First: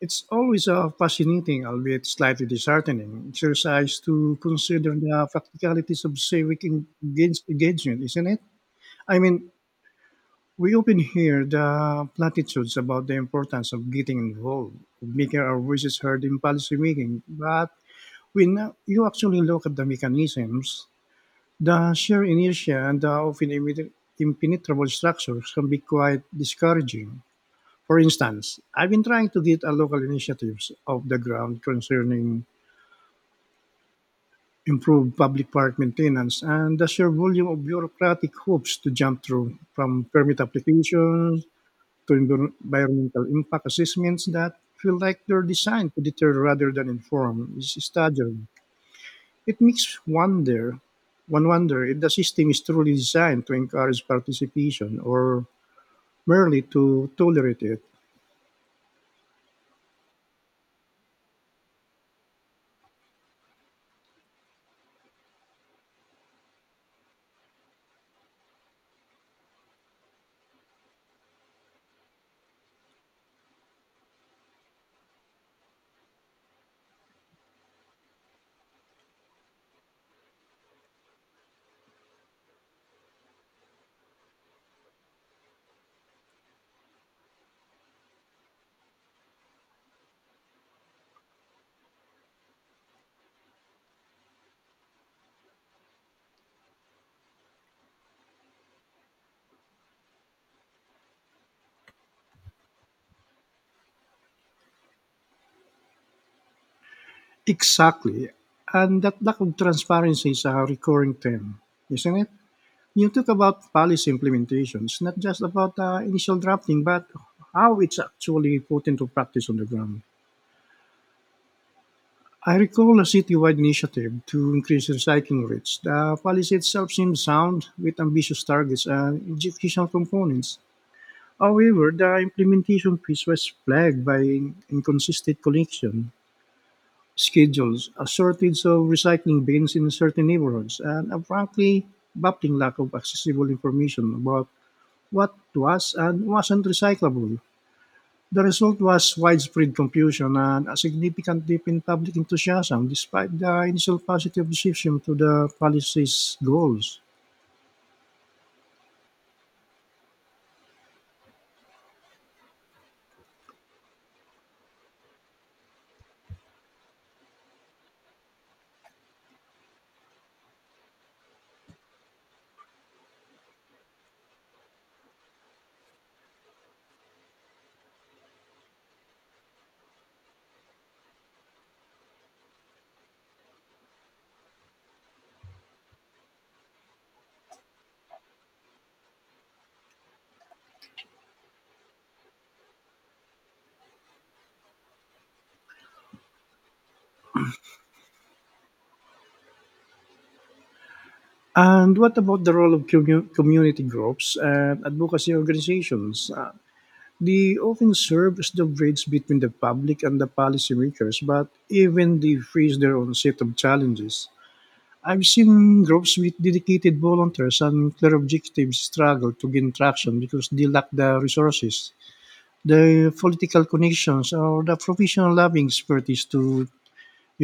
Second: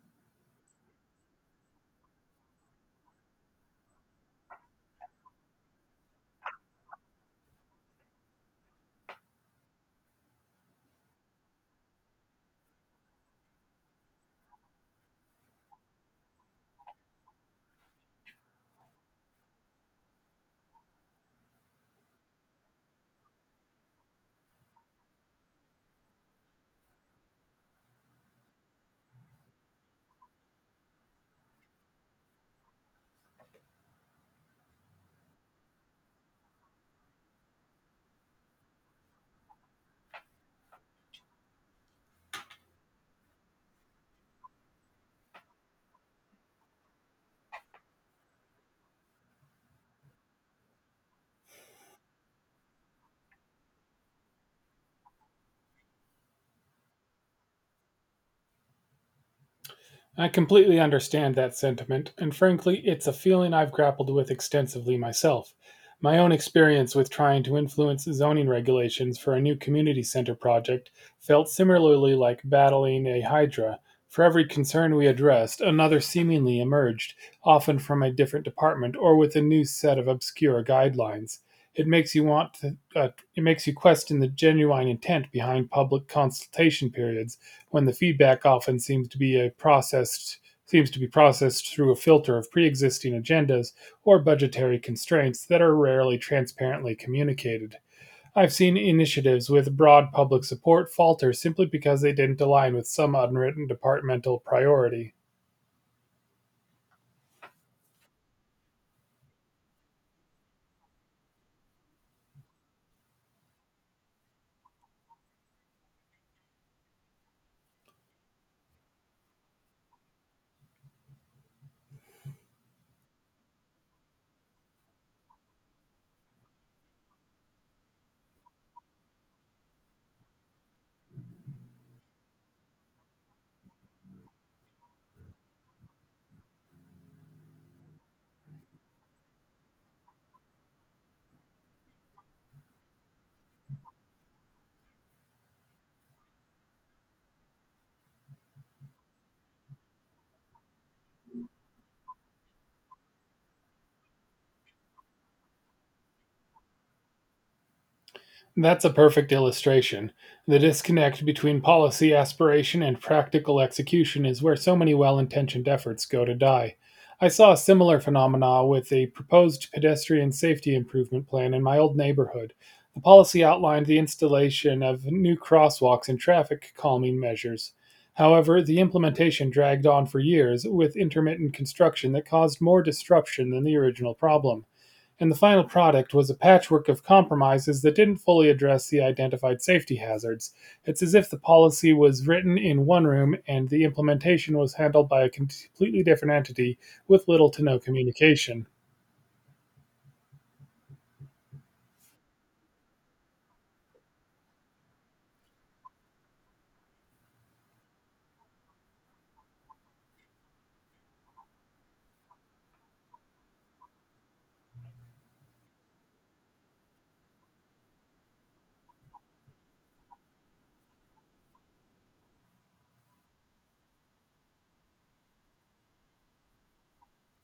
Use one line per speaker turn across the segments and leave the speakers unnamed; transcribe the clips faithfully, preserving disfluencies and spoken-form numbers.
It's always a fascinating, albeit slightly disheartening, exercise to consider the practicalities of civic engage- engagement, isn't it? I mean, we often hear the platitudes about the importance of getting involved, of making our voices heard in policy making, but when you actually look at the mechanisms, the sheer inertia and the often impenetrable structures can be quite discouraging. For instance, I've been trying to get a local initiatives off the ground concerning improved public park maintenance and the sheer volume of bureaucratic hoops to jump through from permit applications to envir- environmental impact assessments that feel like they're designed to deter rather than inform is staggering. It makes wonder one wonder if the system is truly designed to encourage participation or merely to tolerate it.
I completely understand that sentiment, and frankly, it's a feeling I've grappled with extensively myself. My own experience with trying to influence zoning regulations for a new community center project felt similarly like battling a hydra. For every concern we addressed, another seemingly emerged, often from a different department or with a new set of obscure guidelines. It makes you want to, uh, it makes you question the genuine intent behind public consultation periods when the feedback often seems to be a processed seems to be processed through a filter of pre-existing agendas or budgetary constraints that are rarely transparently communicated. I've seen initiatives with broad public support falter simply because they didn't align with some unwritten departmental priority.
Exactly. And that lack of transparency is a recurring theme, isn't it? You talk about policy implementations, not just about uh, initial drafting, but how it's actually put into practice on the ground. I recall a citywide initiative to increase recycling rates. The policy itself seemed sound with ambitious targets and execution components. However, the implementation piece was plagued by inconsistent collection schedules, a shortage of recycling bins in certain neighborhoods, and a frankly baffling lack of accessible information about what was and wasn't recyclable. The result was widespread confusion and a significant dip in public enthusiasm despite the initial positive reception to the policy's goals.
That's a perfect illustration. The disconnect between policy aspiration and practical execution is where so many well intentioned efforts go to die. I saw a similar phenomena with a proposed pedestrian safety improvement plan in my old neighborhood. The policy outlined the installation of new crosswalks and traffic calming measures. However, the implementation dragged on for years with intermittent construction that caused more disruption than the original problem, and the final product was a patchwork of compromises that didn't fully address the identified safety hazards. It's as if the policy was written in one room and the implementation was handled by a completely different entity with little to no communication.
And what about the role of commu- community groups and advocacy organizations? Uh, They often serve as the bridge between the public and the policymakers, but even they face their own set of challenges. I've seen groups with dedicated volunteers and clear objectives struggle to gain traction because they lack the resources, the political connections, or the professional lobbying expertise to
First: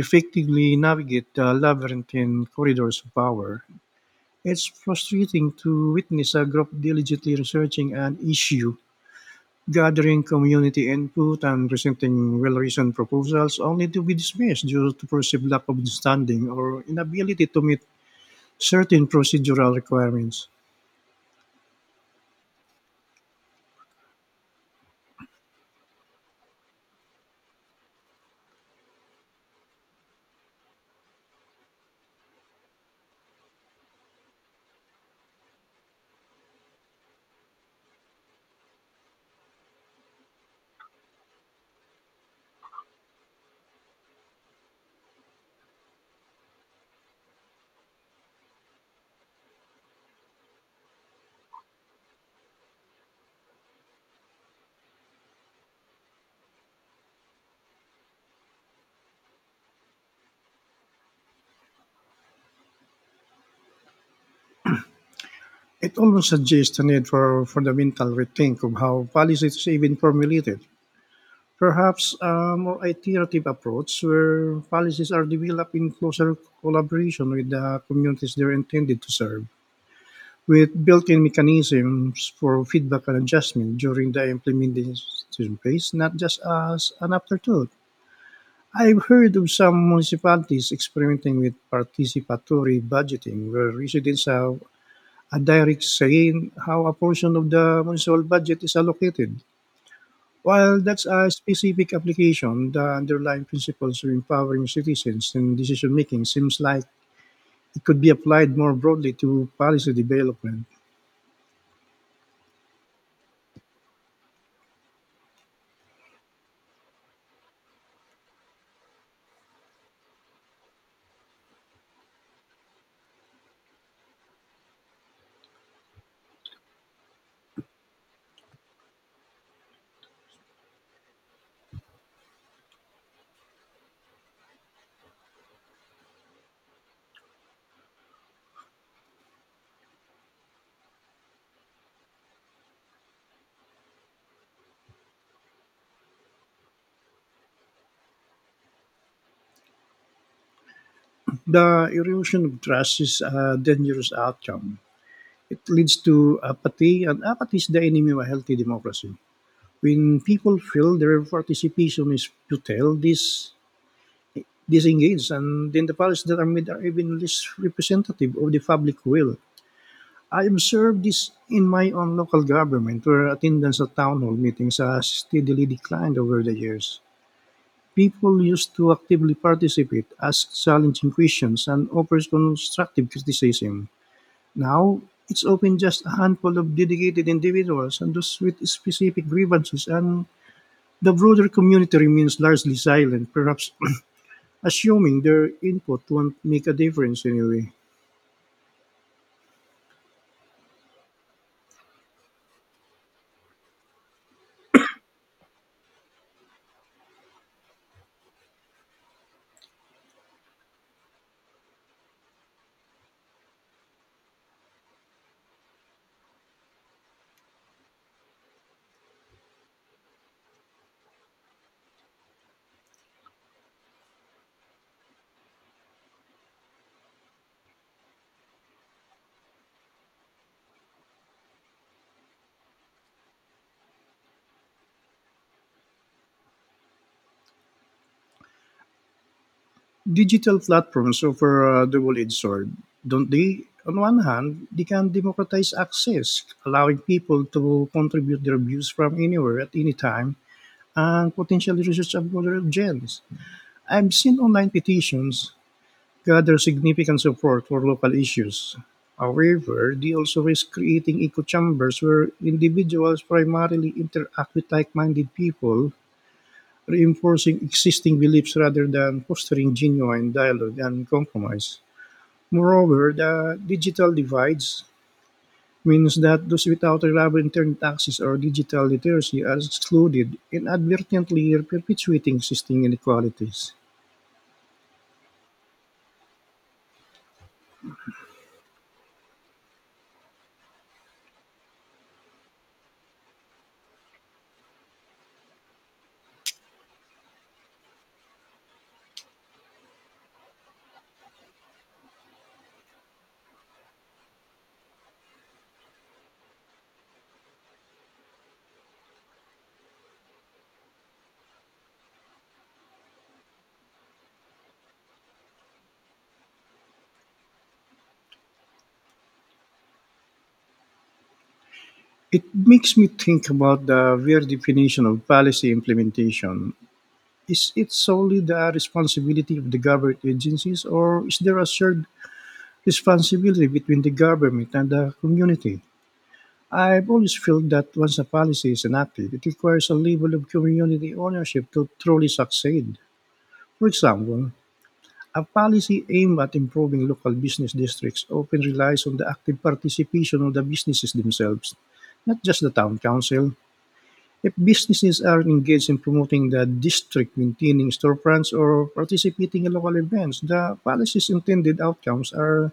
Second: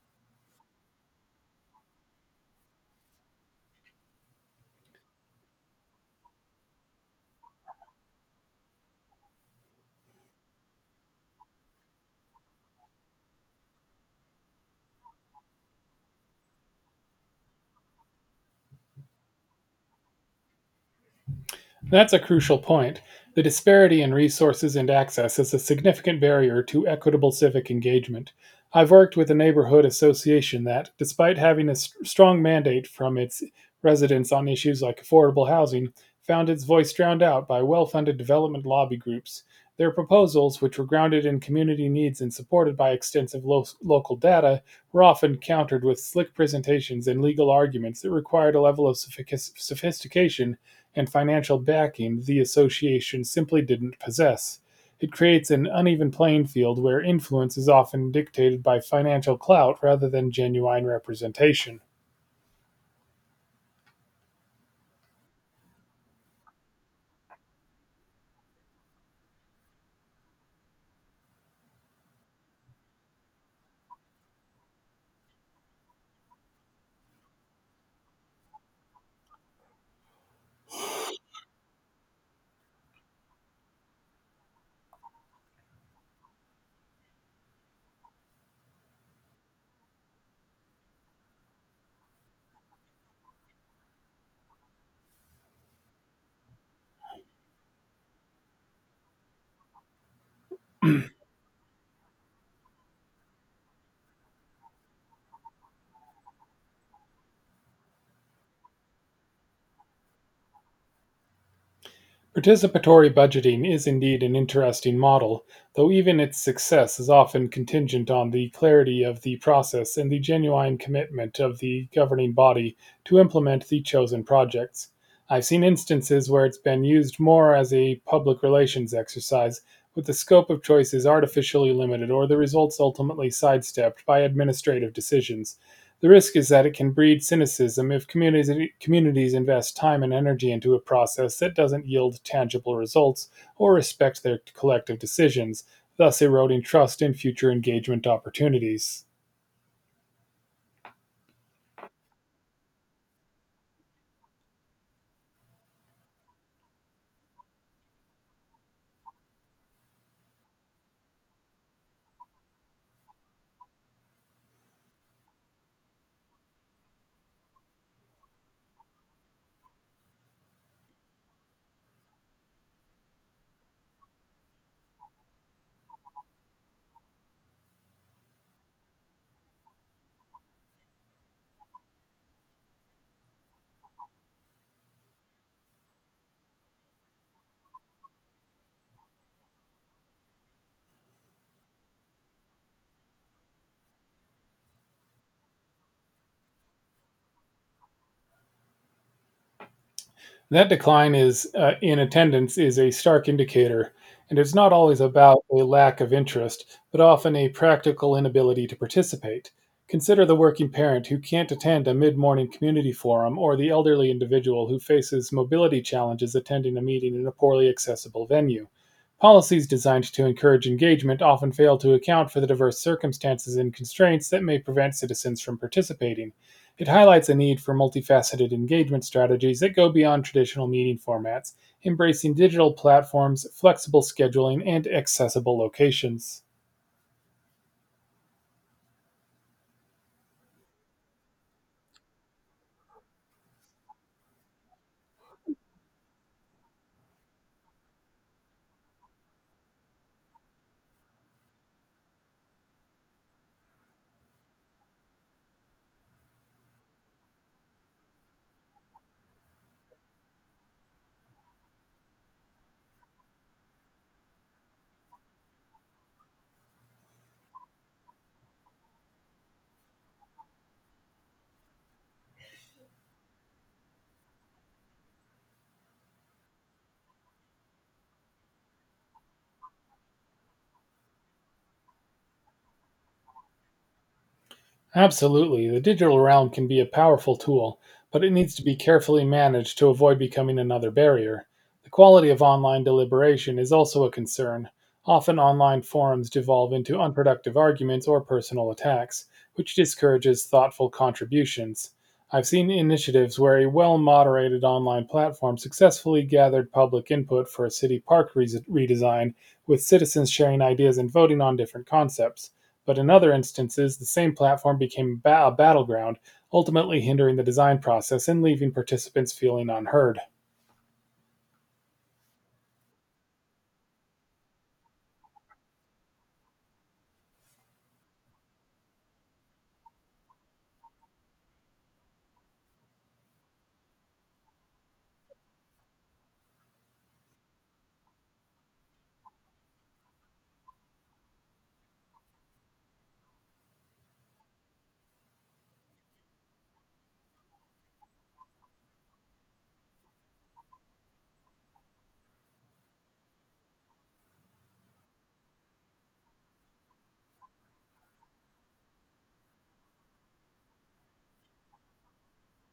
effectively navigate the labyrinthine corridors of power. It's frustrating to witness a group diligently researching an issue, gathering community input and presenting well reasoned proposals only to be dismissed due to perceived lack of understanding or inability to meet certain procedural requirements.
That's a crucial point. The disparity in resources and access is a significant barrier to equitable civic engagement. I've worked with a neighborhood association that, despite having a strong mandate from its residents on issues like affordable housing, found its voice drowned out by well funded development lobby groups. Their proposals, which were grounded in community needs and supported by extensive lo- local data, were often countered with slick presentations and legal arguments that required a level of sophistication and financial backing the association simply didn't possess. It creates an uneven playing field where influence is often dictated by financial clout rather than genuine representation.
It almost suggests a need for fundamental rethink of how policies is even formulated. Perhaps a more iterative approach where policies are developed in closer collaboration with the communities they're intended to serve, with built-in mechanisms for feedback and adjustment during the implementation phase, not just as an afterthought. I've heard of some municipalities experimenting with participatory budgeting, where residents have a direct say in how a portion of the municipal budget is allocated. While that's a specific application, the underlying principles of empowering citizens in decision making seems like it could be applied more broadly to policy development.
Participatory budgeting is indeed an interesting model, though even its success is often contingent on the clarity of the process and the genuine commitment of the governing body to implement the chosen projects. I've seen instances where it's been used more as a public relations exercise, with the scope of choices artificially limited or the results ultimately sidestepped by administrative decisions. The risk is that it can breed cynicism if communities, communities invest time and energy into a process that doesn't yield tangible results or respect their collective decisions, thus eroding trust in future engagement opportunities.
The erosion of trust is a dangerous outcome. It leads to apathy, and apathy is the enemy of a healthy democracy. When people feel their participation is futile, this disengages, and then the powers that are made are even less representative of the public will. I observed this in my own local government, where attendance at town hall meetings has steadily declined over the years. People used to actively participate, ask challenging questions, and offer constructive criticism. Now, it's often just a handful of dedicated individuals and those with specific grievances, and the broader community remains largely silent, perhaps assuming their input won't make a difference anyway.
That decline is, uh, in attendance, is a stark indicator, and it's not always about a lack of interest, but often a practical inability to participate. Consider the working parent who can't attend a mid morning community forum or the elderly individual who faces mobility challenges attending a meeting in a poorly accessible venue. Policies designed to encourage engagement often fail to account for the diverse circumstances and constraints that may prevent citizens from participating. It highlights a need for multifaceted engagement strategies that go beyond traditional meeting formats, embracing digital platforms, flexible scheduling, and accessible locations.
Digital platforms offer a double edged sword, don't they? On one hand, they can democratize access, allowing people to contribute their views from anywhere at any time and potentially research a broader audience. I've seen online petitions gather significant support for local issues. However, they also risk creating echo chambers where individuals primarily interact with like minded people, reinforcing existing beliefs rather than fostering genuine dialogue and compromise. Moreover, the digital divides means that those without reliable internet access or digital literacy are excluded, inadvertently perpetuating existing inequalities.
Absolutely. The digital realm can be a powerful tool, but it needs to be carefully managed to avoid becoming another barrier. The quality of online deliberation is also a concern. Often online forums devolve into unproductive arguments or personal attacks, which discourages thoughtful contributions. I've seen initiatives where a well moderated online platform successfully gathered public input for a city park re- redesign, with citizens sharing ideas and voting on different concepts. But in other instances, the same platform became a battleground, ultimately hindering the design process and leaving participants feeling unheard.
It makes me think about the weird definition of policy implementation. Is it solely the responsibility of the government agencies, or is there a shared responsibility between the government and the community? I've always felt that once a policy is enacted, it requires a level of community ownership to truly succeed. For example, a policy aimed at improving local business districts often relies on the active participation of the businesses themselves, not just the town council. If businesses are engaged in promoting the district, maintaining storefronts, or participating in local events, the policy's intended outcomes are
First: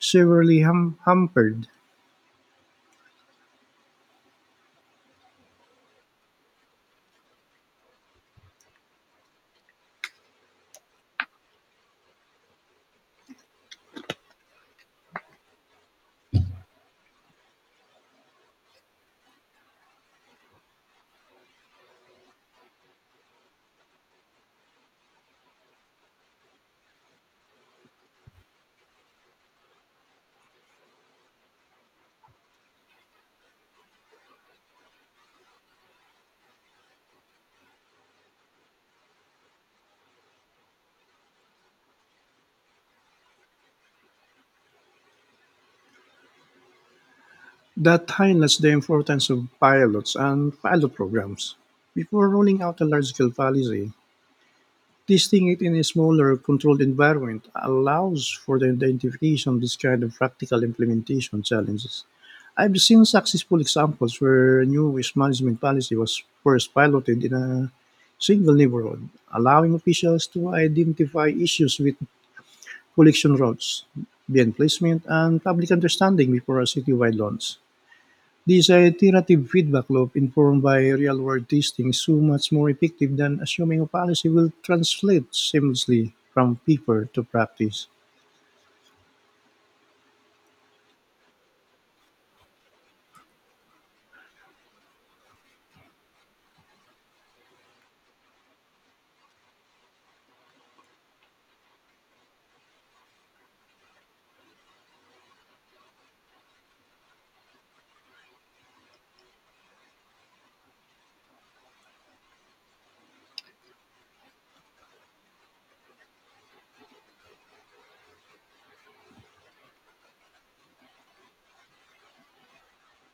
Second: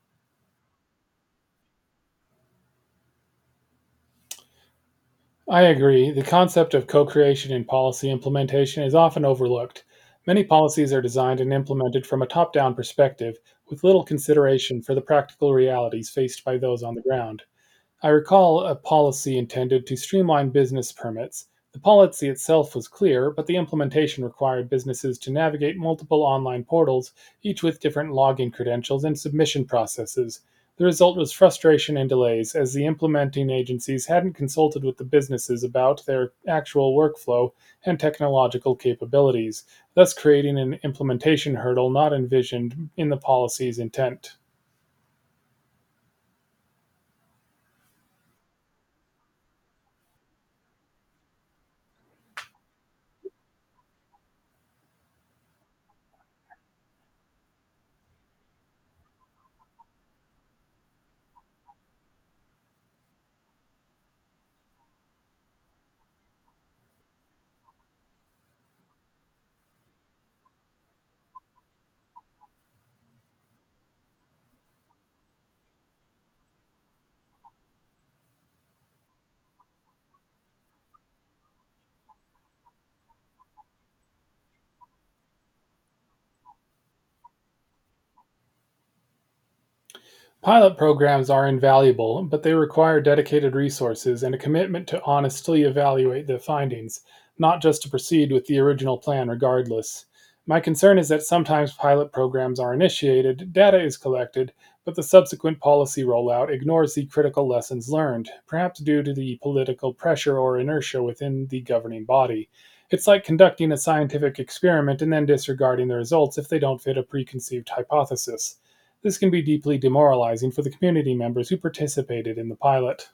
severely hum- hampered.
I agree, the concept of co creation in policy implementation is often overlooked. Many policies are designed and implemented from a top down perspective, with little consideration for the practical realities faced by those on the ground. I recall a policy intended to streamline business permits. The policy itself was clear, but the implementation required businesses to navigate multiple online portals, each with different login credentials and submission processes. The result was frustration and delays, as the implementing agencies hadn't consulted with the businesses about their actual workflow and technological capabilities, thus creating an implementation hurdle not envisioned in the policy's intent.
That highlights the importance of pilots and pilot programs. Before rolling out a large scale policy, testing it in a smaller, controlled environment allows for the identification of this kind of practical implementation challenges. I've seen successful examples where new waste management policy was first piloted in a single neighborhood, allowing officials to identify issues with collection routes, bin placement, and public understanding before a citywide launch. This uh, iterative feedback loop, informed by real world testing, is so much more effective than assuming a policy will translate seamlessly from paper to practice.
Pilot programs are invaluable, but they require dedicated resources and a commitment to honestly evaluate the findings, not just to proceed with the original plan regardless. My concern is that sometimes pilot programs are initiated, data is collected, but the subsequent policy rollout ignores the critical lessons learned, perhaps due to the political pressure or inertia within the governing body. It's like conducting a scientific experiment and then disregarding the results if they don't fit a preconceived hypothesis. This can be deeply demoralizing for the community members who participated in the pilot.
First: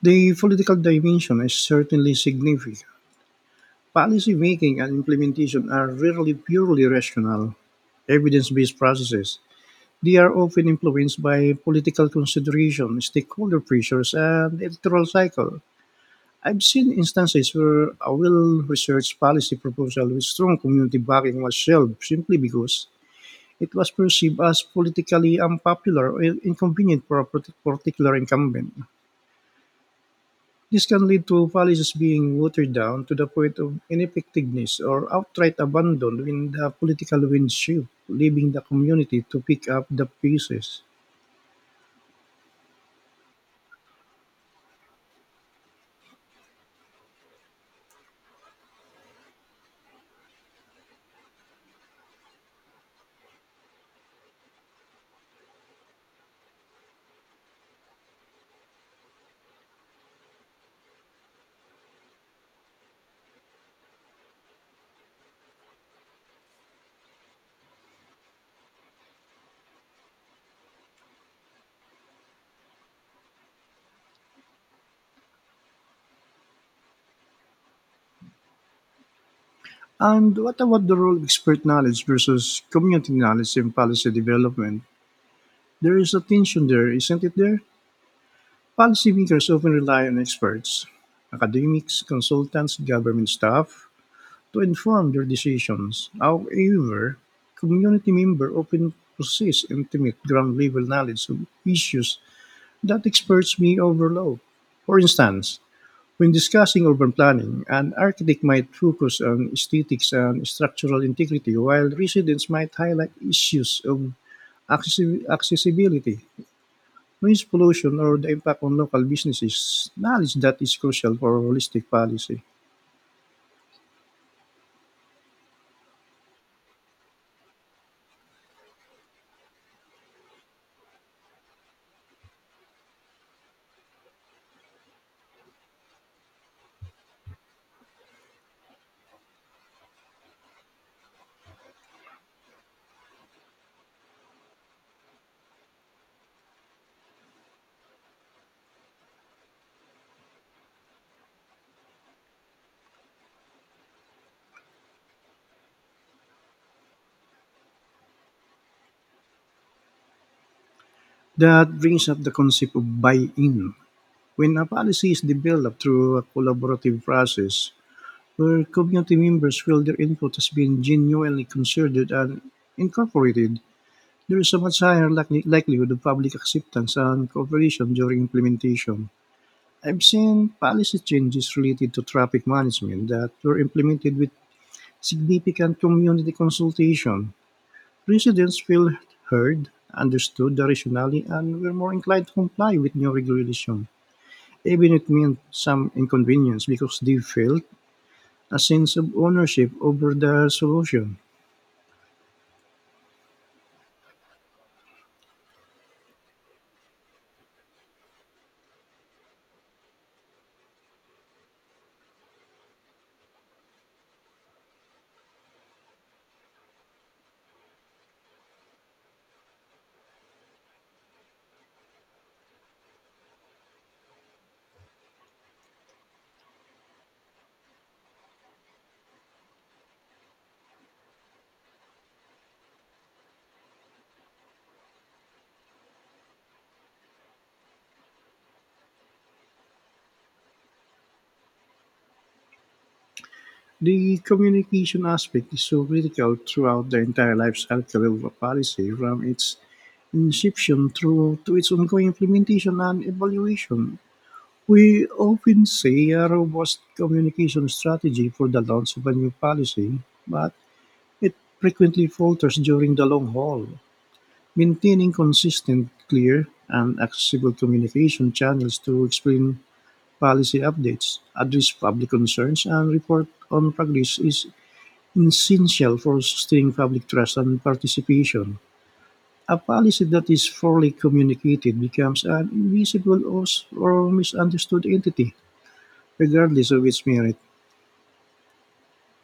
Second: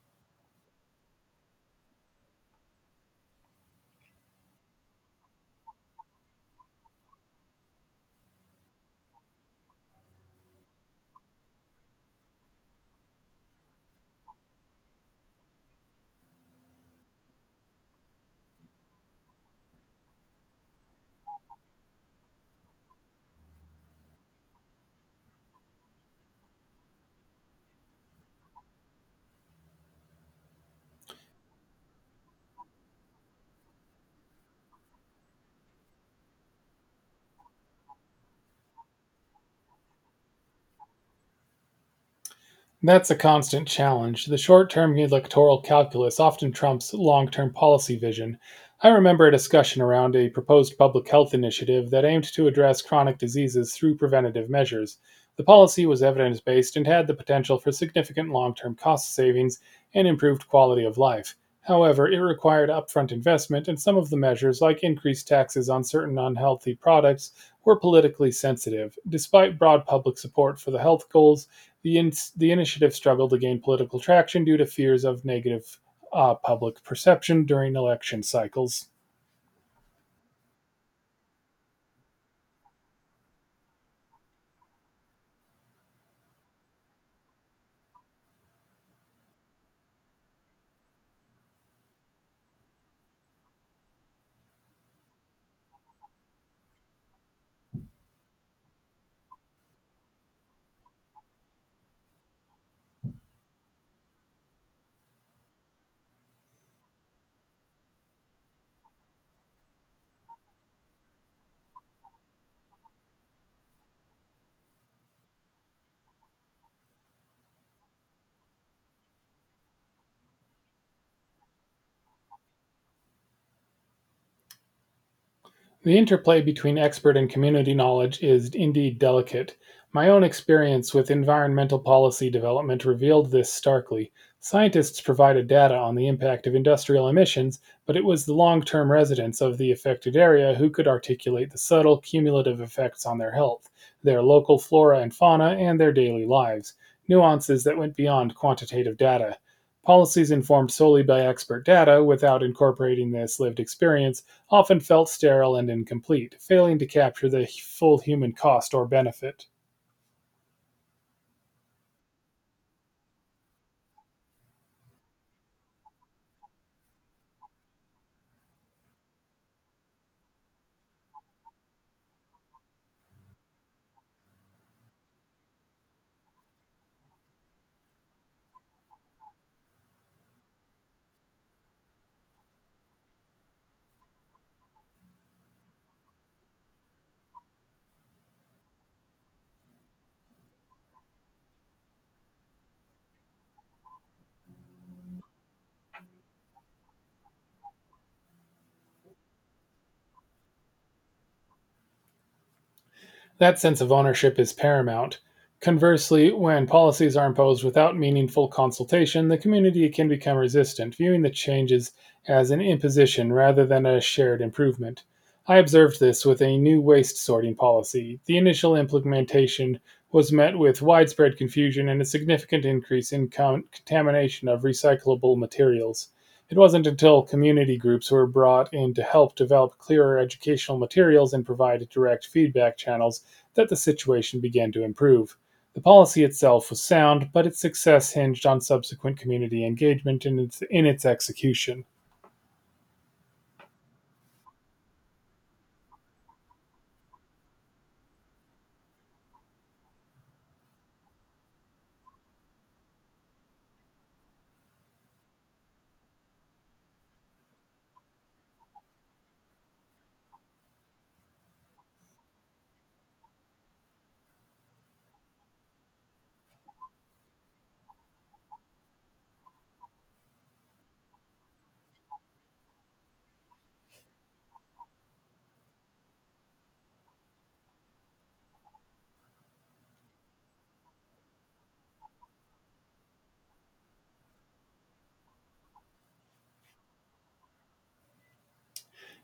The political dimension is certainly significant. Policy making and implementation are rarely purely rational, evidence based processes. They are often influenced by political consideration, stakeholder pressures, and electoral cycle. I've seen instances where a well researched policy proposal with strong community backing was shelved simply because it was perceived as politically unpopular or inconvenient for a partic- particular incumbent. This can lead to policies being watered down to the point of ineffectiveness or outright abandon when the political winds shift, leaving the community to pick up the pieces.
That's a constant challenge. The short-term electoral calculus often trumps long-term policy vision. I remember a discussion around a proposed public health initiative that aimed to address chronic diseases through preventative measures. The policy was evidence-based and had the potential for significant long-term cost savings and improved quality of life. However, it required upfront investment, and some of the measures, like increased taxes on certain unhealthy products, were politically sensitive. Despite broad public support for the health goals, the, in- the initiative struggled to gain political traction due to fears of negative, uh, public perception during election cycles.
And what about the role of expert knowledge versus community knowledge in policy development? There is a tension there, isn't it there? Policymakers often rely on experts, academics, consultants, government staff to inform their decisions. However, community members often possess intimate ground level knowledge of issues that experts may overlook. For instance, when discussing urban planning, an architect might focus on aesthetics and structural integrity, while residents might highlight issues of accessi- accessibility. Noise pollution or the impact on local businesses, knowledge that is crucial for holistic policy.
The interplay between expert and community knowledge is indeed delicate. My own experience with environmental policy development revealed this starkly. Scientists provided data on the impact of industrial emissions, but it was the long term residents of the affected area who could articulate the subtle cumulative effects on their health, their local flora and fauna, and their daily lives, nuances that went beyond quantitative data. Policies informed solely by expert data without incorporating this lived experience often felt sterile and incomplete, failing to capture the full human cost or benefit.
That brings up the concept of buy-in. When a policy is developed through a collaborative process, where community members feel their input has been genuinely considered and incorporated, there is a much higher likely- likelihood of public acceptance and cooperation during implementation. I've seen policy changes related to traffic management that were implemented with significant community consultation, residents feel heard, understood rationally, and were more inclined to comply with new regulation, even if it meant some inconvenience because they felt a sense of ownership over the solution.
That sense of ownership is paramount. Conversely, when policies are imposed without meaningful consultation, the community can become resistant, viewing the changes as an imposition rather than a shared improvement. I observed this with a new waste sorting policy. The initial implementation was met with widespread confusion and a significant increase in con- contamination of recyclable materials. It wasn't until community groups were brought in to help develop clearer educational materials and provide direct feedback channels that the situation began to improve. The policy itself was sound, but its success hinged on subsequent community engagement in its, in its execution.
The communication aspect is so critical throughout the entire life cycle of a policy, from its inception through to its ongoing implementation and evaluation. We often say a robust communication strategy for the launch of a new policy, but it frequently falters during the long haul. Maintaining consistent, clear, and accessible communication channels to explain policy updates, address public concerns, and report on progress is essential for sustaining public trust and participation. A policy that is poorly communicated becomes an invisible or or misunderstood entity, regardless of its merit.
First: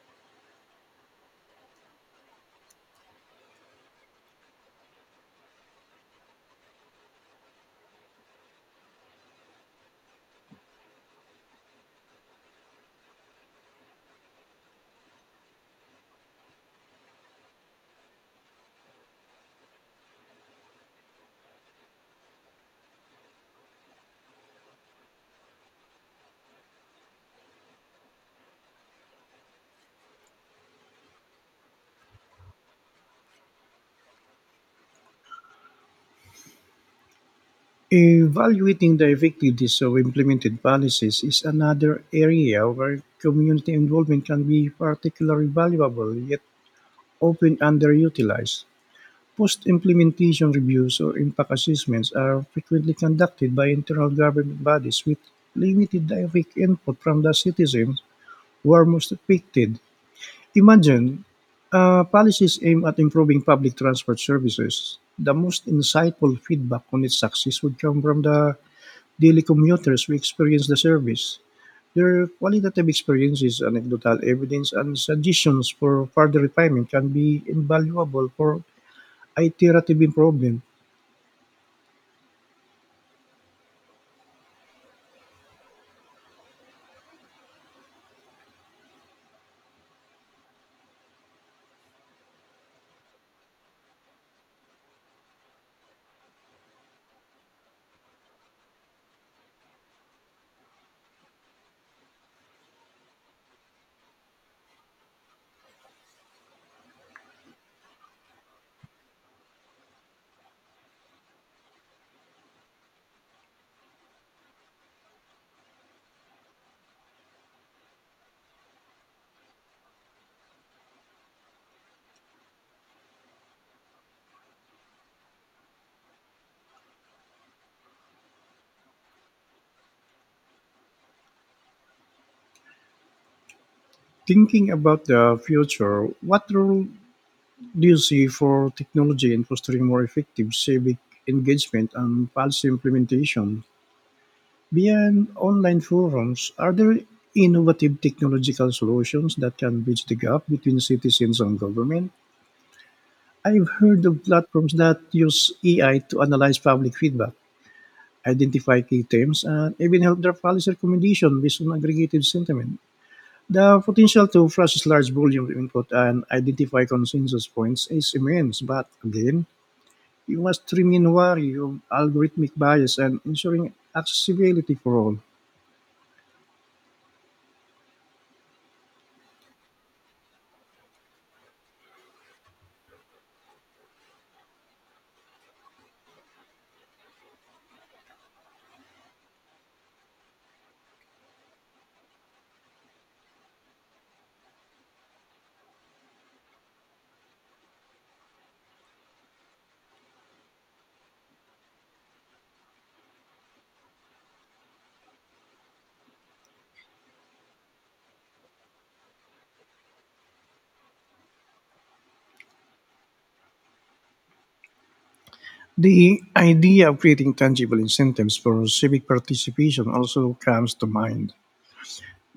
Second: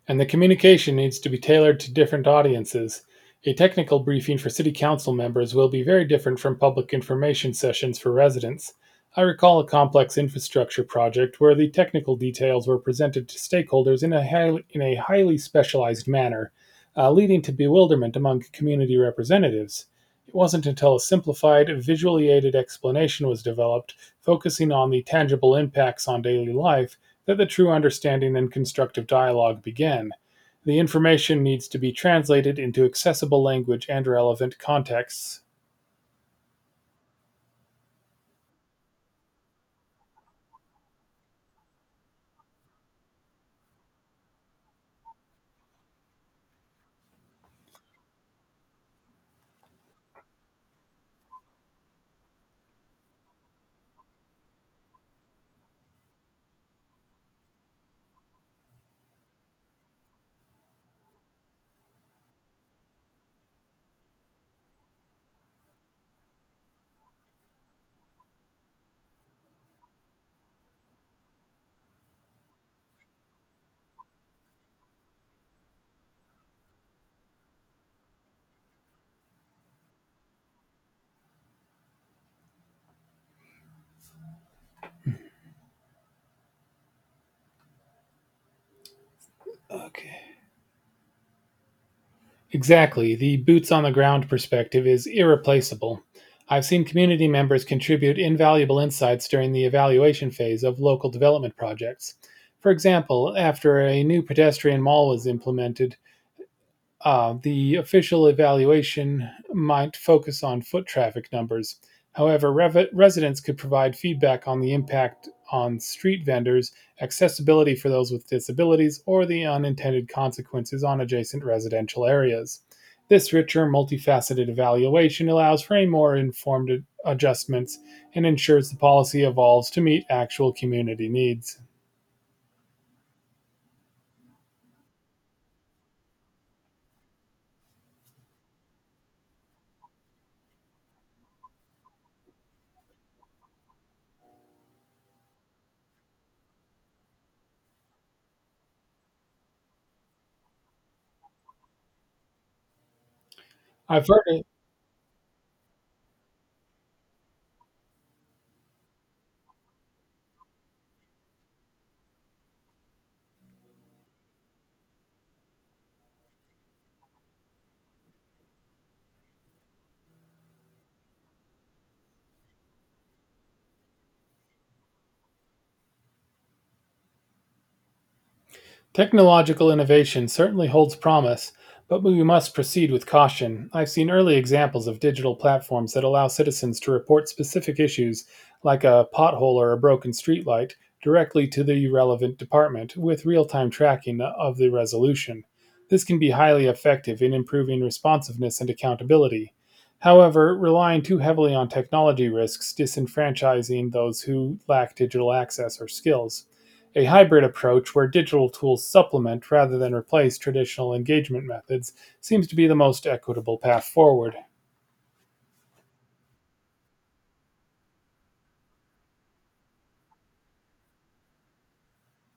And the communication needs to be tailored to different audiences. A technical briefing for city council members will be very different from public information sessions for residents. I recall a complex infrastructure project where the technical details were presented to stakeholders in a highly, in a highly specialized manner, uh, leading to bewilderment among community representatives. It wasn't until a simplified, visually aided explanation was developed, focusing on the tangible impacts on daily life, that the true understanding and constructive dialogue begin. The information needs to be translated into accessible language and relevant contexts.
Evaluating the effectiveness of implemented policies is another area where community involvement can be particularly valuable yet often underutilized. Post implementation reviews or impact assessments are frequently conducted by internal government bodies with limited direct input from the citizens who are most affected. Imagine uh, policies aimed at improving public transport services. The most insightful feedback on its success would come from the daily commuters who experience the service. Their qualitative experiences, anecdotal evidence, and suggestions for further refinement can be invaluable for iterative improvement.
Okay. Exactly, the boots on the ground perspective is irreplaceable. I've seen community members contribute invaluable insights during the evaluation phase of local development projects. For example, after a new pedestrian mall was implemented, Uh, the official evaluation might focus on foot traffic numbers. However, rev- residents could provide feedback on the impact on street vendors, accessibility for those with disabilities, or the unintended consequences on adjacent residential areas. This richer, multifaceted evaluation allows for a more informed adjustments and ensures the policy evolves to meet actual community needs.
Thinking about the future, what role do you see for technology in fostering more effective civic engagement and policy implementation? Beyond online forums, are there innovative technological solutions that can bridge the gap between citizens and government? I've heard
I've
of
heard it.
platforms that use A I to analyze public feedback, identify key themes, and even help draft policy recommendations based on aggregated sentiment. The potential to process large volumes of input and identify consensus points is immense, but again, you must remain wary of algorithmic bias and ensuring accessibility for all.
Technological innovation certainly holds promise, but we must proceed with caution. I've seen early examples of digital platforms that allow citizens to report specific issues, like a pothole or a broken streetlight, directly to the relevant department with real time tracking of the resolution. This can be highly effective in improving responsiveness and accountability. However, relying too heavily on technology risks disenfranchising those who lack digital access or skills. A hybrid approach where digital tools supplement rather than replace traditional engagement methods seems to be the most equitable path forward.
The idea of creating tangible incentives for civic participation also comes to mind.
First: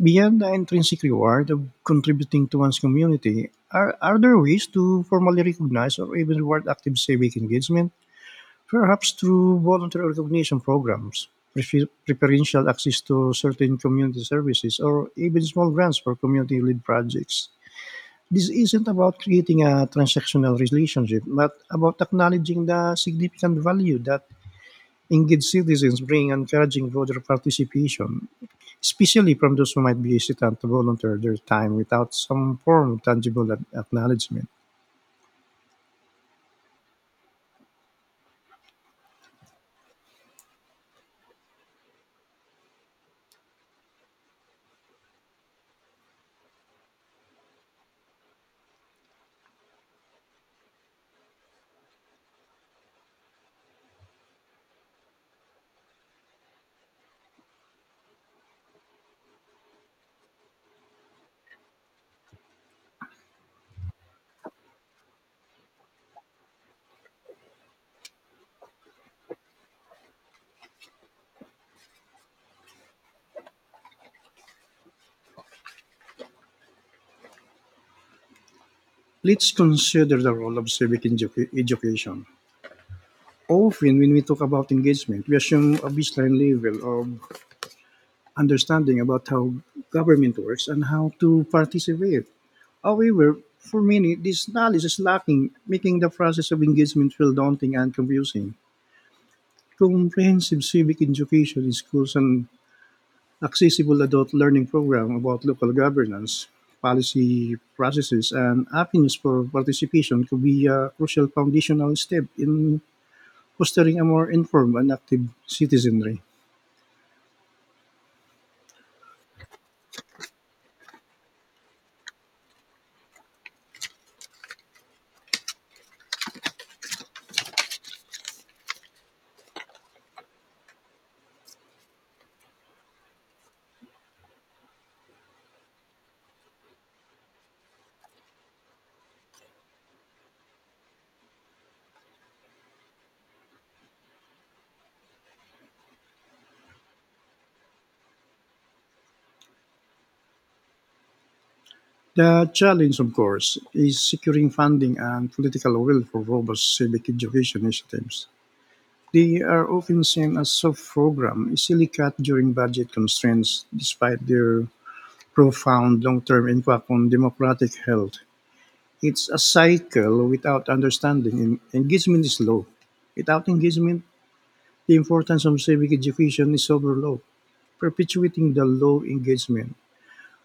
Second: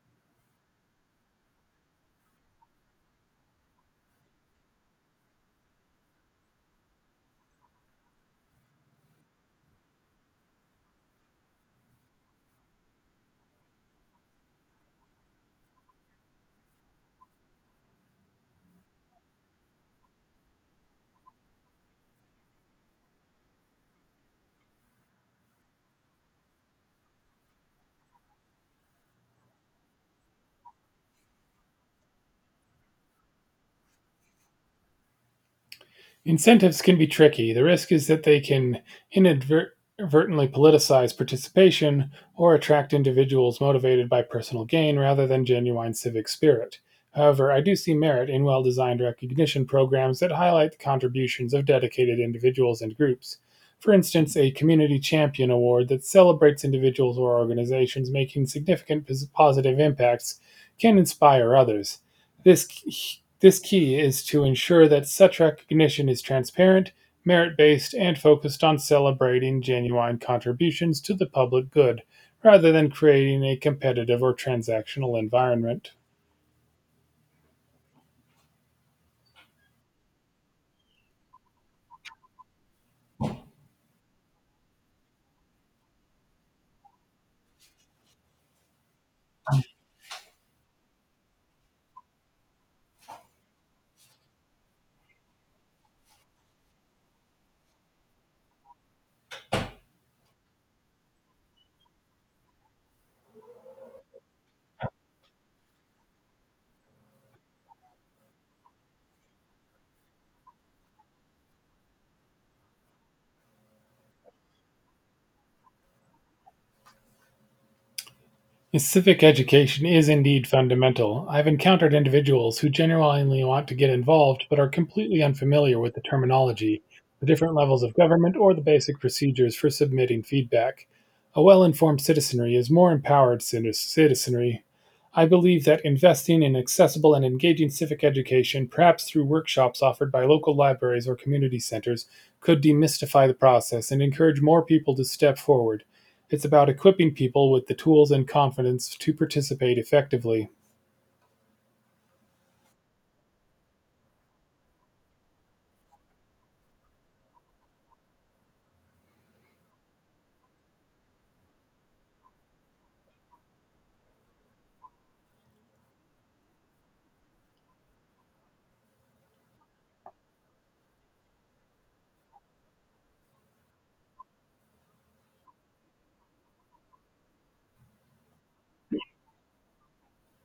Beyond the intrinsic reward of contributing to one's community, are, are there ways to formally recognize or even reward active civic engagement? Perhaps through voluntary recognition programs, prefer- preferential access to certain community services, or even small grants for community led projects. This isn't about creating a transactional relationship, but about acknowledging the significant value that engaged citizens bring and encouraging broader participation, especially from those who might be hesitant to volunteer their time without some form of tangible ac- acknowledgement.
Incentives can be tricky; the risk is that they can inadvertently politicize participation or attract individuals motivated by personal gain rather than genuine civic spirit. However, I do see merit in well designed recognition programs that highlight the contributions of dedicated individuals and groups. For instance, a Community Champion Award that celebrates individuals or organizations making significant positive impacts can inspire others. This this key is to ensure that such recognition is transparent, merit-based, and focused on celebrating genuine contributions to the public good, rather than creating a competitive or transactional environment.
Let's consider the role of civic edu- education. Often, when we talk about engagement, we assume a baseline level of understanding about how government works and how to participate. However, for many, this knowledge is lacking, making the process of engagement feel daunting and confusing. Comprehensive civic education in schools and accessible adult learning program about local governance, policy processes, and avenues for participation could be a crucial foundational step in fostering a more informed and active citizenry.
Yes, civic education is indeed fundamental. I've encountered individuals who genuinely want to get involved but are completely unfamiliar with the terminology, the different levels of government, or the basic procedures for submitting feedback. A well informed citizenry is more empowered citi- citizenry. I believe that investing in accessible and engaging civic education, perhaps through workshops offered by local libraries or community centers, could demystify the process and encourage more people to step forward. It's about equipping people with the tools and confidence to participate effectively.
The challenge, of course, is securing funding and political will for robust civic education initiatives. They are often seen as soft programs, easily cut during budget constraints, despite their profound long-term impact on democratic health. It's a cycle without understanding. En- Engagement is low. Without engagement, the importance of civic education is overlooked, perpetuating the low engagement.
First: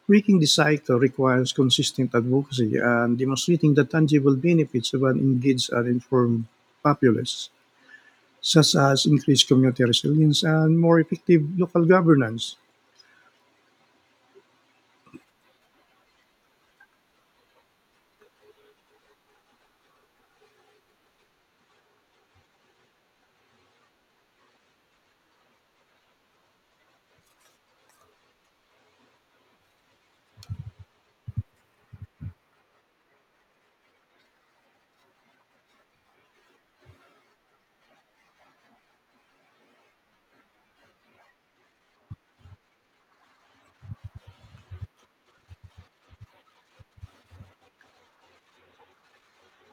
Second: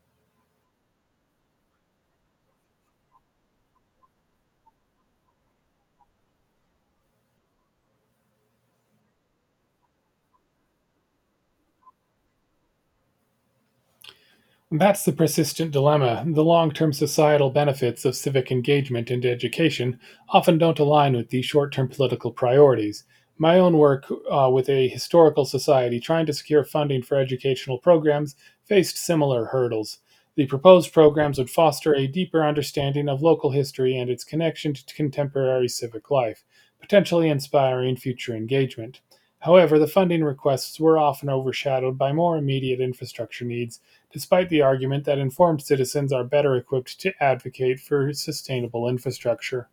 Breaking the cycle requires consistent advocacy and demonstrating the tangible benefits of an engaged and informed populace, such as increased community resilience and more effective local governance.
That's the persistent dilemma: the long-term societal benefits of civic engagement and education often don't align with the short-term political priorities. My own work uh, with a historical society trying to secure funding for educational programs faced similar hurdles. The proposed programs would foster a deeper understanding of local history and its connection to contemporary civic life, potentially inspiring future engagement. However, the funding requests were often overshadowed by more immediate infrastructure needs, despite the argument that informed citizens are better equipped to advocate for sustainable infrastructure.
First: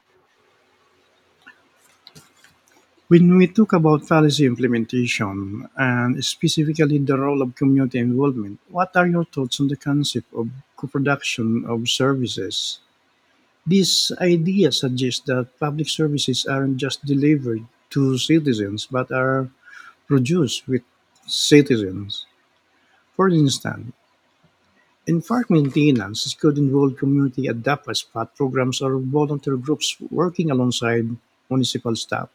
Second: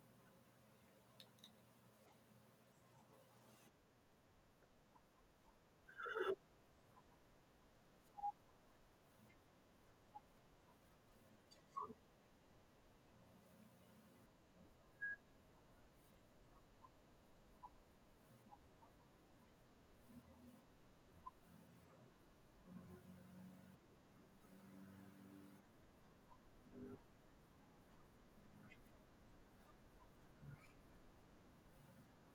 When we talk about policy implementation and specifically the role of community involvement, what are your thoughts on the concept of co-production of services? This idea suggests that public services aren't just delivered to citizens but are produced with citizens. For instance, environment maintenance could involve community adapt spot programs or volunteer groups working alongside municipal staff.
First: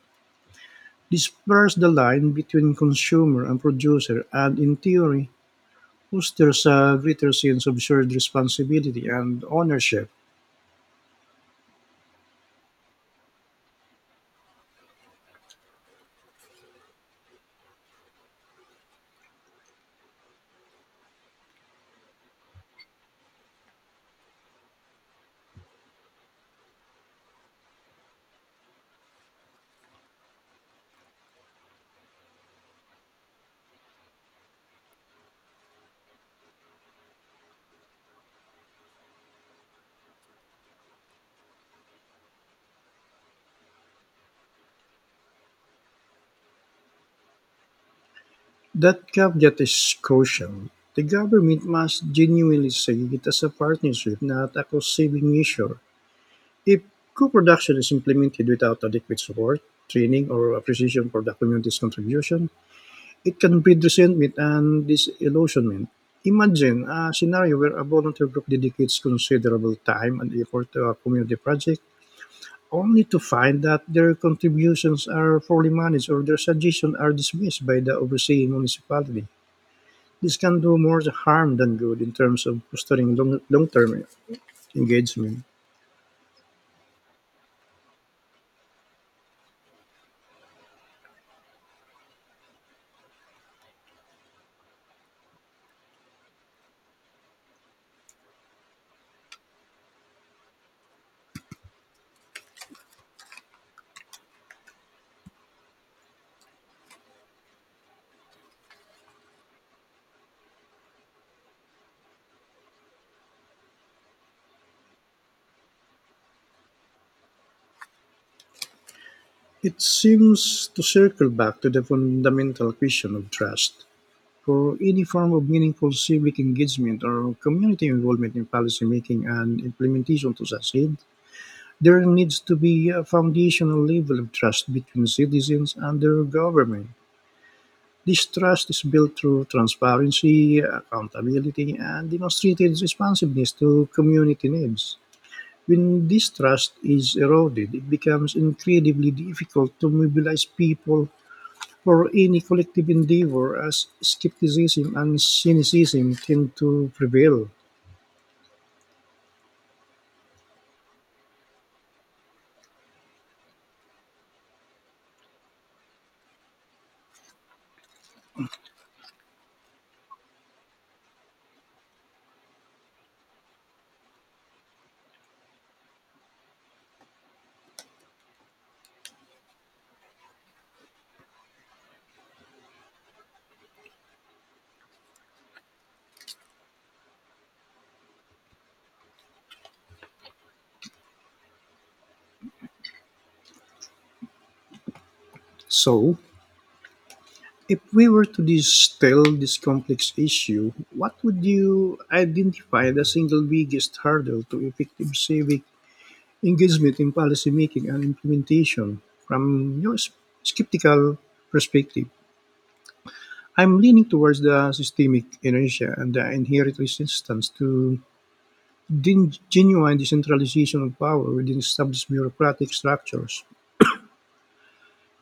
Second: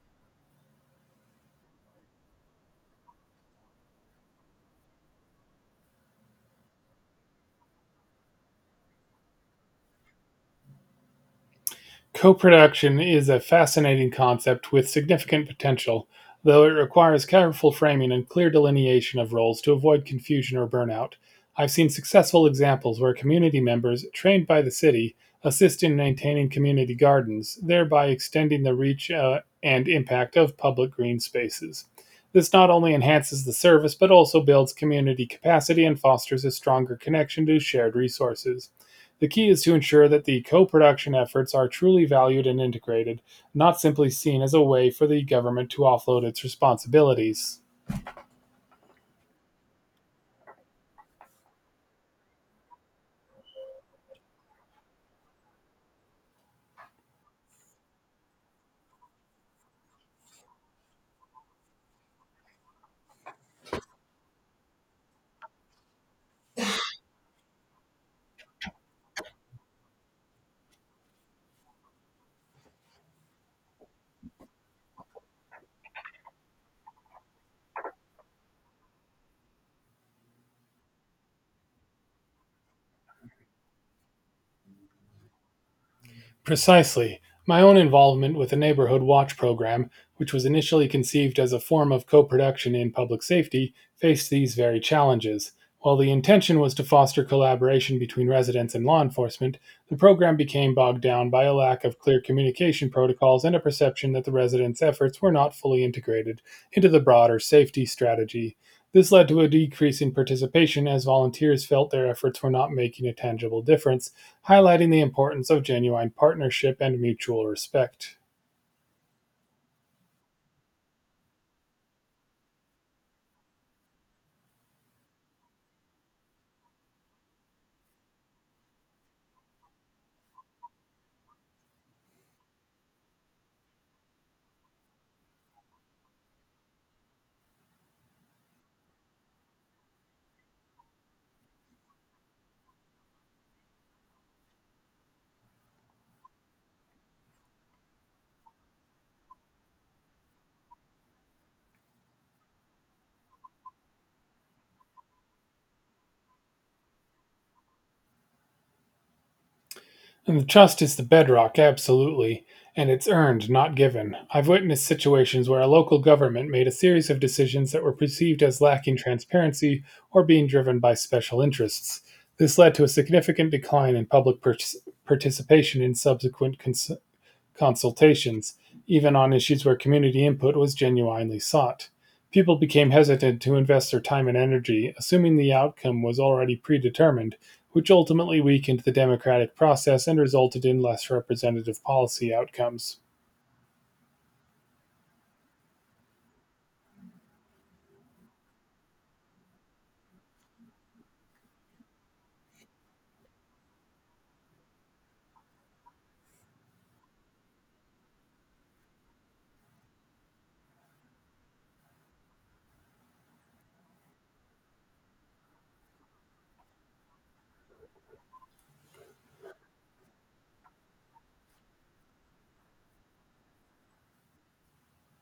This blurs the line between consumer and producer and, in theory, fosters a greater sense of shared responsibility and ownership.
Co-production is a fascinating concept with significant potential, though it requires careful framing and clear delineation of roles to avoid confusion or burnout. I've seen successful examples where community members, trained by the city, assist in maintaining community gardens, thereby extending the reach uh, and impact of public green spaces. This not only enhances the service, but also builds community capacity and fosters a stronger connection to shared resources. The key is to ensure that the co-production efforts are truly valued and integrated, not simply seen as a way for the government to offload its responsibilities.
That caveat is crucial. The government must genuinely see it as a partnership, not a cost saving measure. If co production is implemented without adequate support, training, or appreciation for the community's contribution, it can breed resentment and disillusionment. Imagine a scenario where a volunteer group dedicates considerable time and effort to a community project, only to find that their contributions are poorly managed or their suggestions are dismissed by the overseeing municipality. This can do more harm than good in terms of fostering long- long-term engagement.
Precisely, my own involvement with the Neighborhood Watch program, which was initially conceived as a form of co-production in public safety, faced these very challenges. While the intention was to foster collaboration between residents and law enforcement, the program became bogged down by a lack of clear communication protocols and a perception that the residents' efforts were not fully integrated into the broader safety strategy. This led to a decrease in participation as volunteers felt their efforts were not making a tangible difference, highlighting the importance of genuine partnership and mutual respect.
It seems to circle back to the fundamental question of trust. For any form of meaningful civic engagement or community involvement in policy making and implementation to succeed, there needs to be a foundational level of trust between citizens and their government. This trust is built through transparency, accountability, and demonstrated responsiveness to community needs. When this trust is eroded, it becomes incredibly difficult to mobilize people for any collective endeavor, as skepticism and cynicism tend to prevail.
And the trust is the bedrock, absolutely, and it's earned, not given. I've witnessed situations where a local government made a series of decisions that were perceived as lacking transparency or being driven by special interests. This led to a significant decline in public par- participation in subsequent cons- consultations, even on issues where community input was genuinely sought. People became hesitant to invest their time and energy, assuming the outcome was already predetermined, which ultimately weakened the democratic process and resulted in less representative policy outcomes.
So, if we were to distill this complex issue, what would you identify the single biggest hurdle to effective civic engagement in policymaking and implementation from your s- skeptical perspective? I'm leaning towards the systemic inertia and the inherent resistance to Gen- genuine decentralization of power within established bureaucratic structures.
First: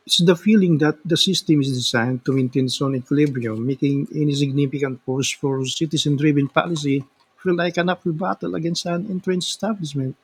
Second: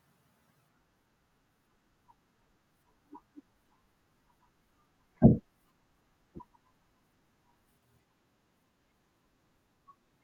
It's the feeling that the system is designed to maintain some equilibrium, making any significant push for citizen driven policy feel like an uphill battle against an entrenched establishment.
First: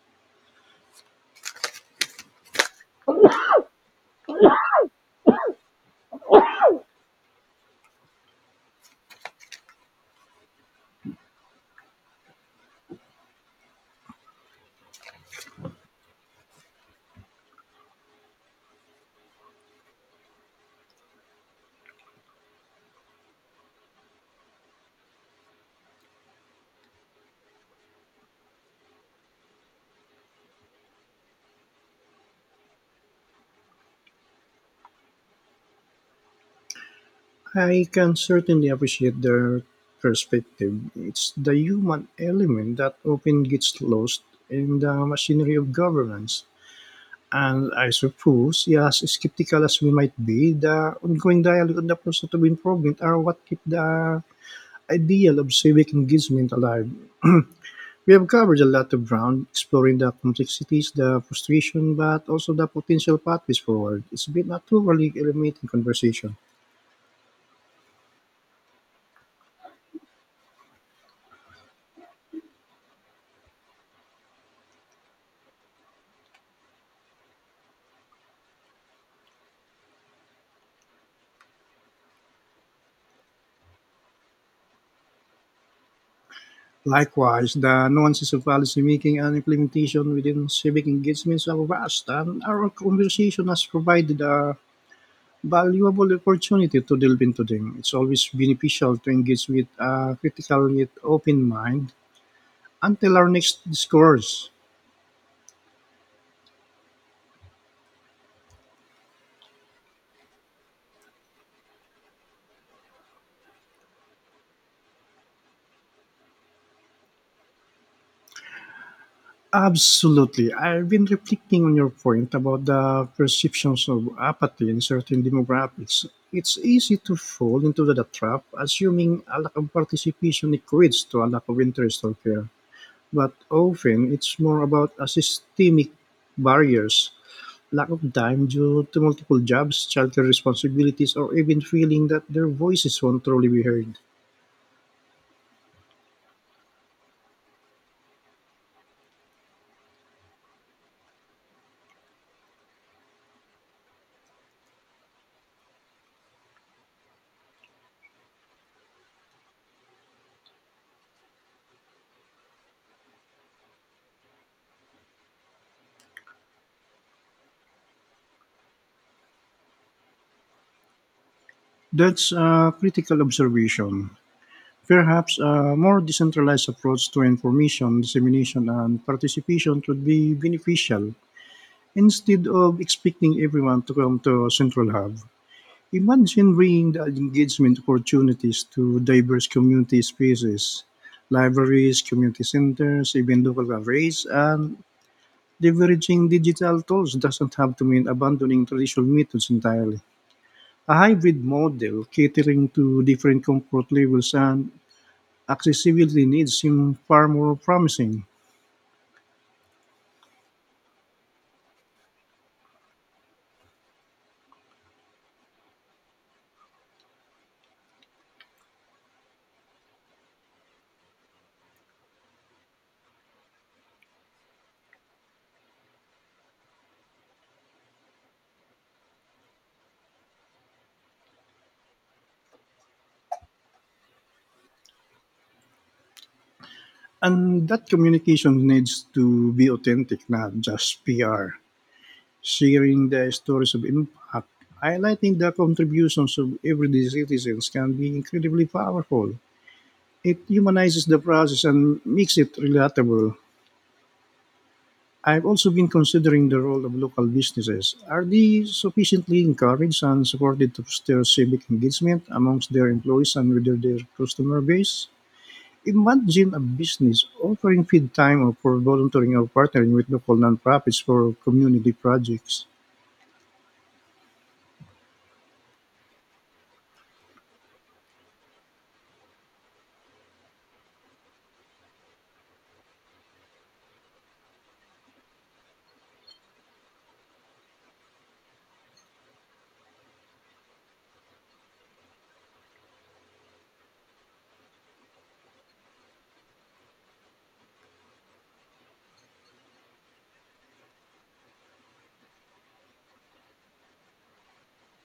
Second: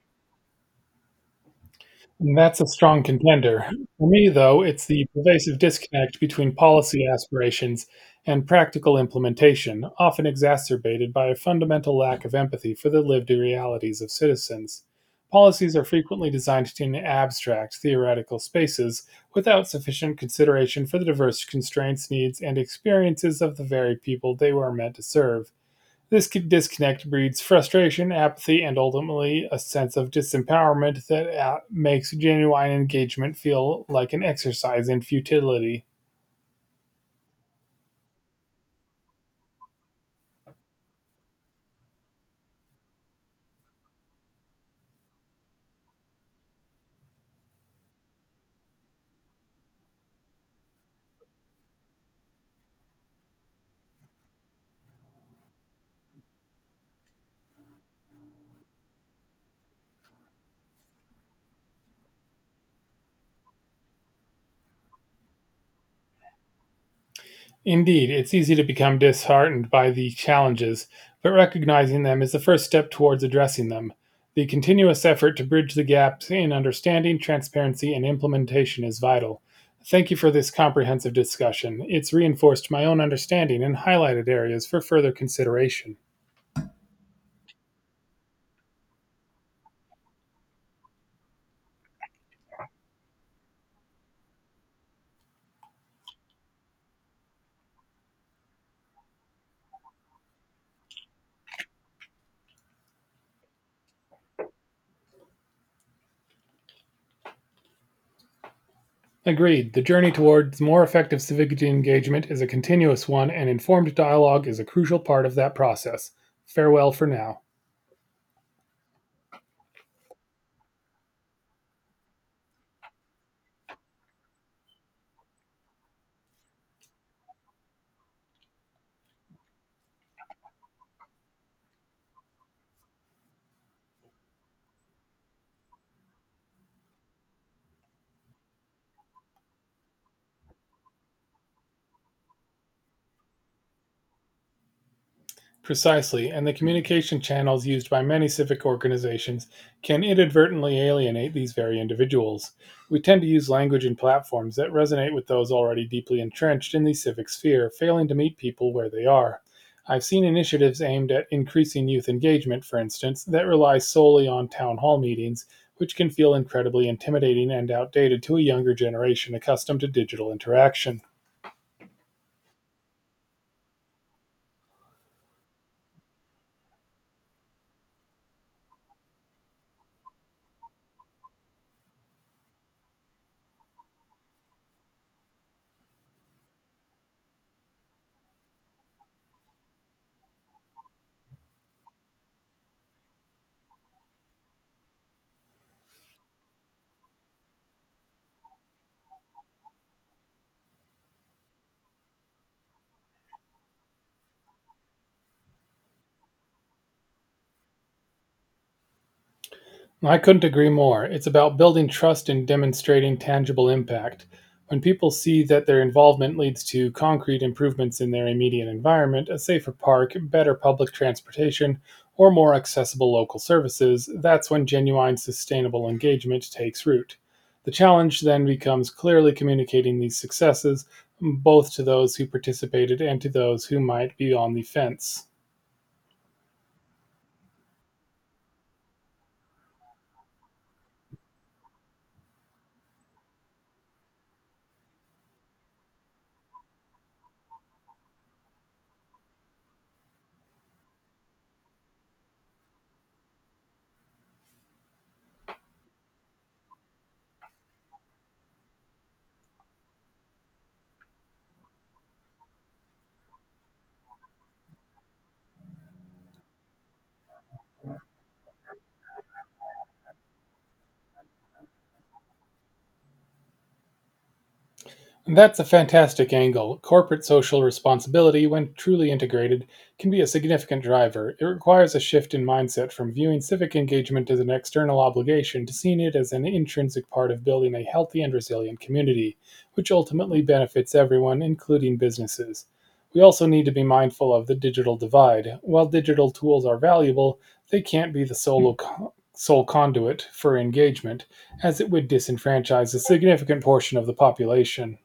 And that's a strong contender. For me, though, it's the pervasive disconnect between policy aspirations and practical implementation, often exacerbated by a fundamental lack of empathy for the lived realities of citizens. Policies are frequently designed in abstract, theoretical spaces without sufficient consideration for the diverse constraints, needs, and experiences of the very people they were meant to serve. This disconnect breeds frustration, apathy, and ultimately a sense of disempowerment that uh, makes genuine engagement feel like an exercise in futility.
I can certainly appreciate their perspective. It's the human element that often gets lost in the machinery of governance. And I suppose, yes, skeptical as we might be, the ongoing dialogue and the process of improvement are what keep the ideal of civic engagement alive. We have covered a lot of ground, exploring the complexities, the frustration, but also the potential pathways forward. It's been a thoroughly illuminating conversation.
Indeed, it's easy to become disheartened by the challenges, but recognizing them is the first step towards addressing them. The continuous effort to bridge the gaps in understanding, transparency, and implementation is vital. Thank you for this comprehensive discussion. It's reinforced my own understanding and highlighted areas for further consideration.
Likewise, the nuances of policymaking and implementation within civic engagements are vast, and our conversation has provided a valuable opportunity to delve into them. It's always beneficial to engage with a critical yet open mind until our next discourse.
Agreed. The journey towards more effective civic engagement is a continuous one, and informed dialogue is a crucial part of that process. Farewell for now.
Absolutely. I've been reflecting on your point about the perceptions of apathy in certain demographics. It's easy to fall into the trap, assuming a lack of participation equates to a lack of interest or care. But often it's more about a systemic barriers lack of time due to multiple jobs, childcare responsibilities, or even feeling that their voices won't truly be heard.
Precisely, and the communication channels used by many civic organizations can inadvertently alienate these very individuals. We tend to use language and platforms that resonate with those already deeply entrenched in the civic sphere, failing to meet people where they are. I've seen initiatives aimed at increasing youth engagement, for instance, that rely solely on town hall meetings, which can feel incredibly intimidating and outdated to a younger generation accustomed to digital interaction.
That's a critical observation. Perhaps a more decentralized approach to information, dissemination, and participation would be beneficial instead of expecting everyone to come to a central hub. Imagine bringing the engagement opportunities to diverse community spaces, libraries, community centers, even local cafes, and leveraging digital tools doesn't have to mean abandoning traditional methods entirely. A hybrid model catering to different comfort levels and accessibility needs seem far more promising.
I couldn't agree more. It's about building trust and demonstrating tangible impact. When people see that their involvement leads to concrete improvements in their immediate environment, a safer park, better public transportation, or more accessible local services, that's when genuine sustainable engagement takes root. The challenge then becomes clearly communicating these successes both to those who participated and to those who might be on the fence.
And that communication needs to be authentic, not just P R. Sharing the stories of impact, highlighting the contributions of everyday citizens can be incredibly powerful. It humanizes the process and makes it relatable. I've also been considering the role of local businesses. Are they sufficiently encouraged and supported to foster civic engagement amongst their employees and within their customer base? Imagine a business offering feed time or for volunteering or partnering with local nonprofits for community projects.
And that's a fantastic angle. Corporate social responsibility, when truly integrated, can be a significant driver. It requires a shift in mindset from viewing civic engagement as an external obligation to seeing it as an intrinsic part of building a healthy and resilient community, which ultimately benefits everyone, including businesses. We also need to be mindful of the digital divide. While digital tools are valuable, they can't be the sole, sole conduit for engagement, as it would disenfranchise a significant portion of the population.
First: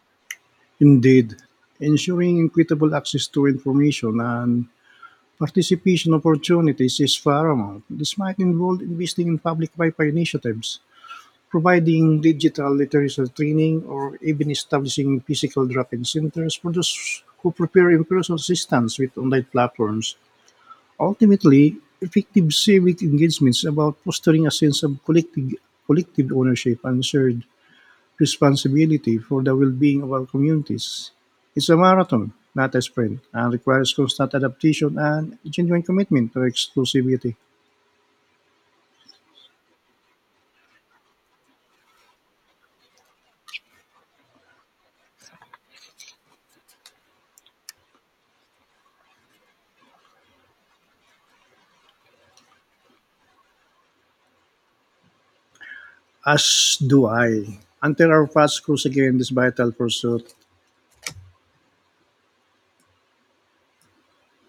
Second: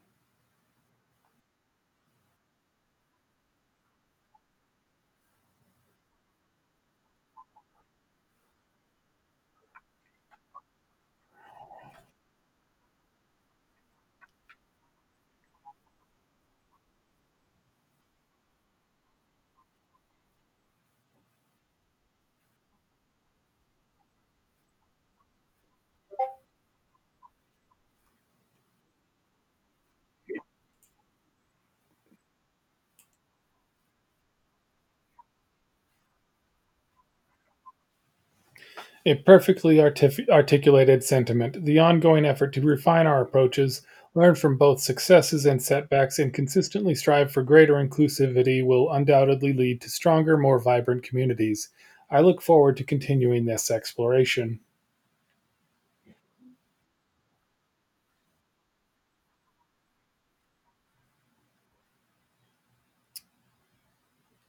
Indeed, ensuring equitable access to information and participation opportunities is paramount. This might involve investing in public Wi Fi initiatives providing digital literacy training, or even establishing physical drop-in centers for those who prepare in-person assistance with online platforms. Ultimately, effective civic engagement is about fostering a sense of collective, collective ownership and shared responsibility for the well-being of our communities. It's a marathon, not a sprint, and requires constant adaptation and genuine commitment to exclusivity.
A perfectly artif- articulated sentiment, the ongoing effort to refine our approaches, learn from both successes and setbacks, and consistently strive for greater inclusivity will undoubtedly lead to stronger, more vibrant communities. I look forward to continuing this exploration.
As do I. Until our paths cross again this vital pursuit.